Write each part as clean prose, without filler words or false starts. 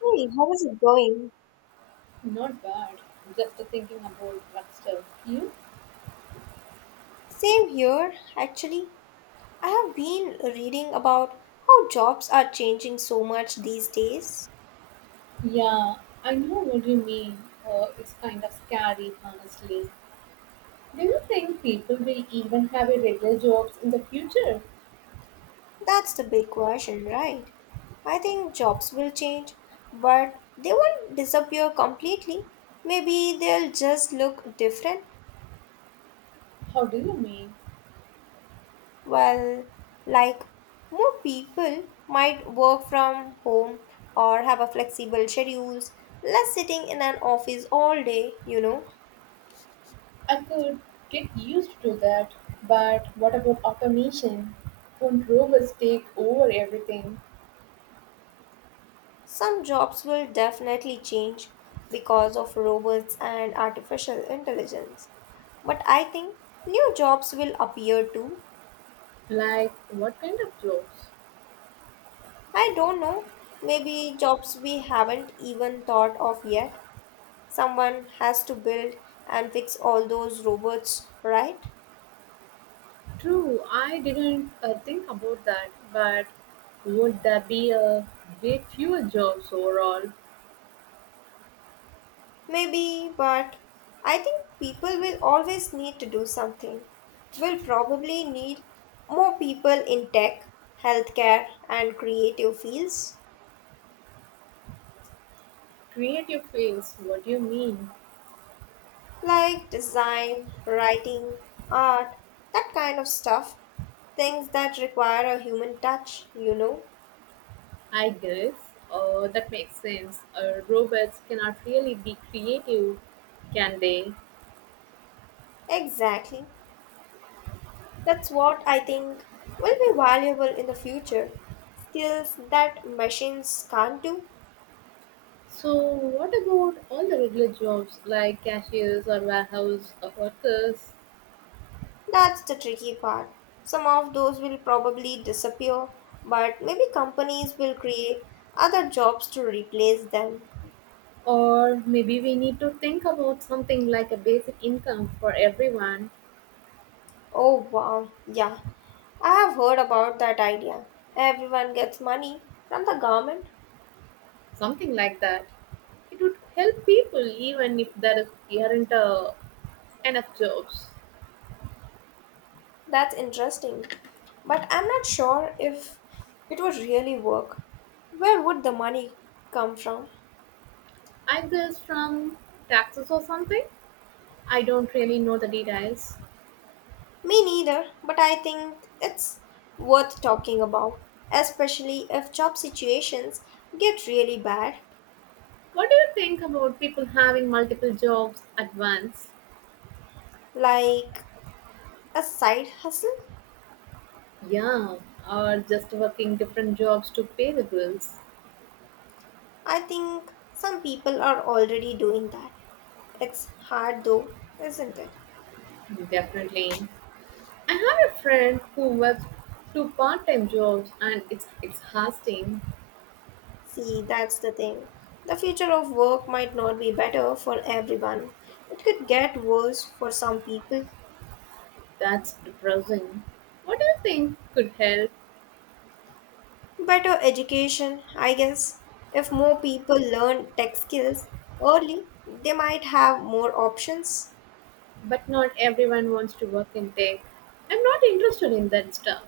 Hey, how is it going? Not bad. Just thinking about that stuff. You? Same here, actually. I have been reading about how jobs are changing so much these days. Yeah, I know what you mean. It's kind of scary, honestly. Do you think people will even have a regular jobs in the future? That's the big question, right? I think jobs will change, but they won't disappear completely. Maybe they'll just look different. How do you mean? Well, like more people might work from home or have a flexible schedules, less sitting in an office all day. I could get used to that. But what about automation? Won't robots take over everything? Some jobs will definitely change because of robots and artificial intelligence. But I think new jobs will appear too. Like, what kind of jobs? I don't know. Maybe jobs we haven't even thought of yet. Someone has to build and fix all those robots, right? True, I didn't think about that, but would there be a bit fewer jobs overall? Maybe, but I think people will always need to do something. We'll probably need more people in tech, healthcare, and creative fields. Creative fields, what do you mean? Like design, writing, art, that kind of stuff. Things that require a human touch? I guess that makes sense. Robots cannot really be creative, can they? Exactly. That's what I think will be valuable in the future. Skills that machines can't do, So, what about all the regular jobs like cashiers or warehouse or workers? that's the tricky part. Some of those will probably disappear, but maybe companies will create other jobs to replace them. Or maybe we need to think about something like a basic income for everyone, Oh wow, yeah, I have heard about that idea. Everyone gets money from the government. something like that. It would help people even if there is, aren't enough jobs. That's interesting. But I'm not sure if it would really work. Where would the money come from? I guess from taxes or something. I don't really know the details. Me neither, but I think it's worth talking about, especially if job situations get really bad, What do you think about people having multiple jobs at once? like a side hustle. Yeah, or just working different jobs to pay the bills. I think some people are already doing that. It's hard though, isn't it? Definitely. I have a friend who works two part-time jobs and it's exhausting. See, that's the thing. The future of work might not be better for everyone. It could get worse for some people. That's depressing. What do you think could help? Better education, I guess. If more people learn tech skills early, they might have more options. But not everyone wants to work in tech. I'm not interested in that stuff.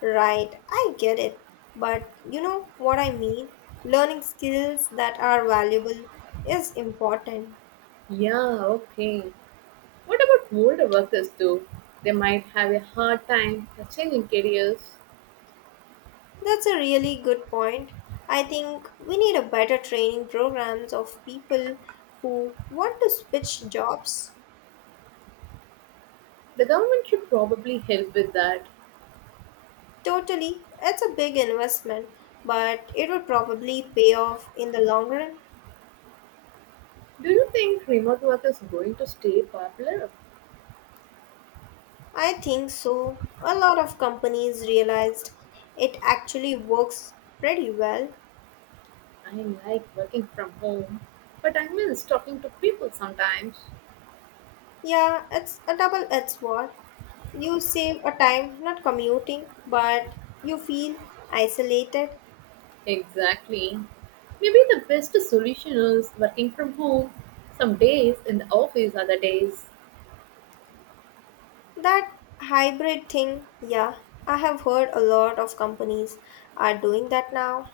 Right, I get it. But you know what I mean? Learning skills that are valuable is important. Yeah, okay. What about older workers though? They might have a hard time changing careers. That's a really good point. I think we need a better training programs of people who want to switch jobs. The government should probably help with that. Totally, it's a big investment, but it would probably pay off in the long run. Do you think remote work is going to stay popular? I think so. A lot of companies realized it actually works pretty well. I like working from home, but I miss talking to people sometimes. Yeah, it's a double-edged sword. You save a time not commuting, but you feel isolated. Exactly. Maybe the best solution is working from home some days in the office, other days. That hybrid thing, yeah, I have heard a lot of companies are doing that now.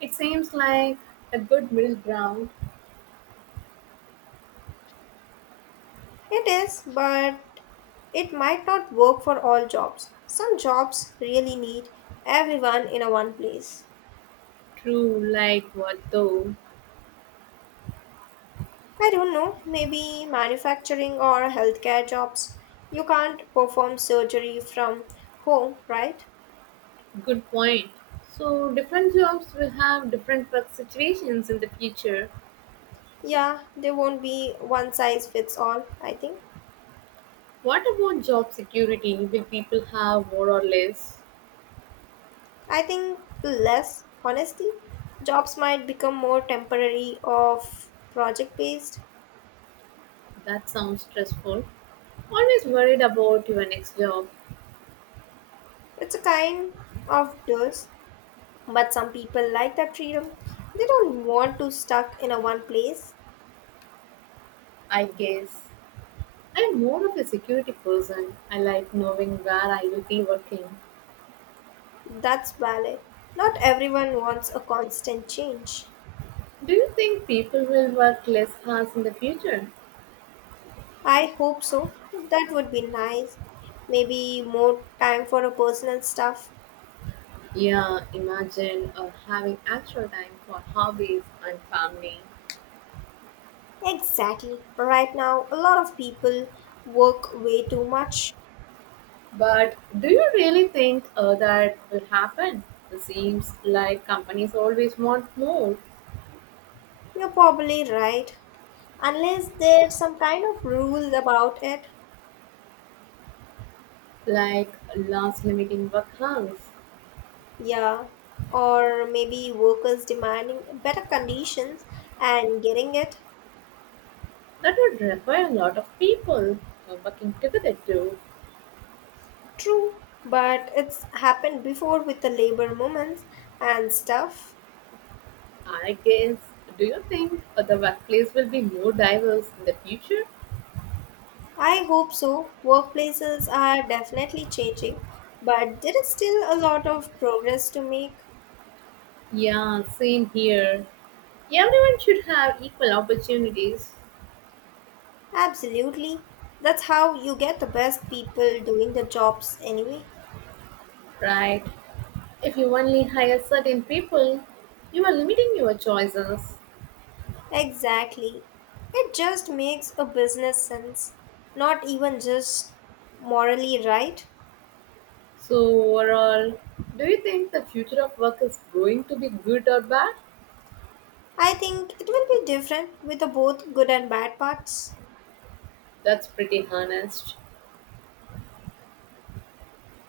It seems like a good middle ground. It is, but it might not work for all jobs. Some jobs really need everyone in a one place. True, like what though? I don't know, maybe manufacturing or healthcare jobs. You can't perform surgery from home, right? Good point. So, different jobs will have different work situations in the future. Yeah, there won't be one size fits all, I think. What about job security? Will people have more or less? I think less honesty. Jobs might become more temporary of project based. That sounds stressful. Always worried about your next job, It's a kind of dust, but some people like that freedom. They don't want to stuck in a one place. I guess. I'm more of a security person. I like knowing where I will be working. That's valid. Not everyone wants a constant change. Do you think people will work less hours in the future? I hope so. That would be nice. Maybe more time for a personal stuff. Yeah, imagine having extra time for hobbies and family. Exactly. Right now, a lot of people work way too much. But do you really think that will happen? It seems like companies always want more, You're probably right. Unless there's some kind of rules about it. like last limiting work hours. Yeah. Or maybe workers demanding better conditions and getting it. That would require a lot of people working together too. True. But it's happened before with the labor movements and stuff. I guess. Do you think the workplace will be more diverse in the future? I hope so. Workplaces are definitely changing, but there is still a lot of progress to make. Yeah, same here. Everyone should have equal opportunities, Absolutely. That's how you get the best people doing the jobs anyway. right? If you only hire certain people, you are limiting your choices. Exactly. It just makes a business sense, not even just morally right. So, overall, do you think the future of work is going to be good or bad? I think it will be different with the both good and bad parts. That's pretty honest.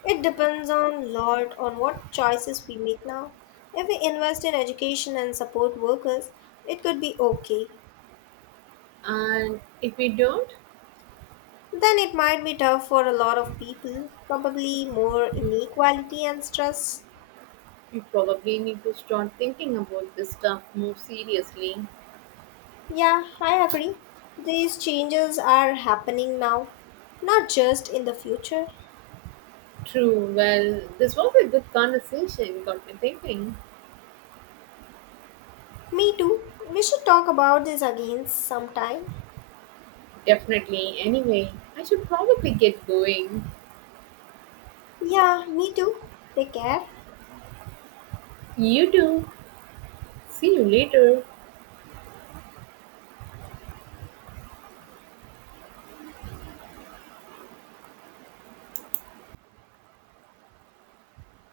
It depends on lot on what choices we make now. If we invest in education and support workers, it could be okay. And if we don't, Then it might be tough for a lot of people, probably more inequality and stress. we probably need to start thinking about this stuff more seriously. Yeah, I agree. These changes are happening now, not just in the future. True, well, this was a good conversation, got me thinking. Me too. We should talk about this again sometime. Definitely, anyway, I should probably get going. Yeah, me too. Take care. You too. See you later.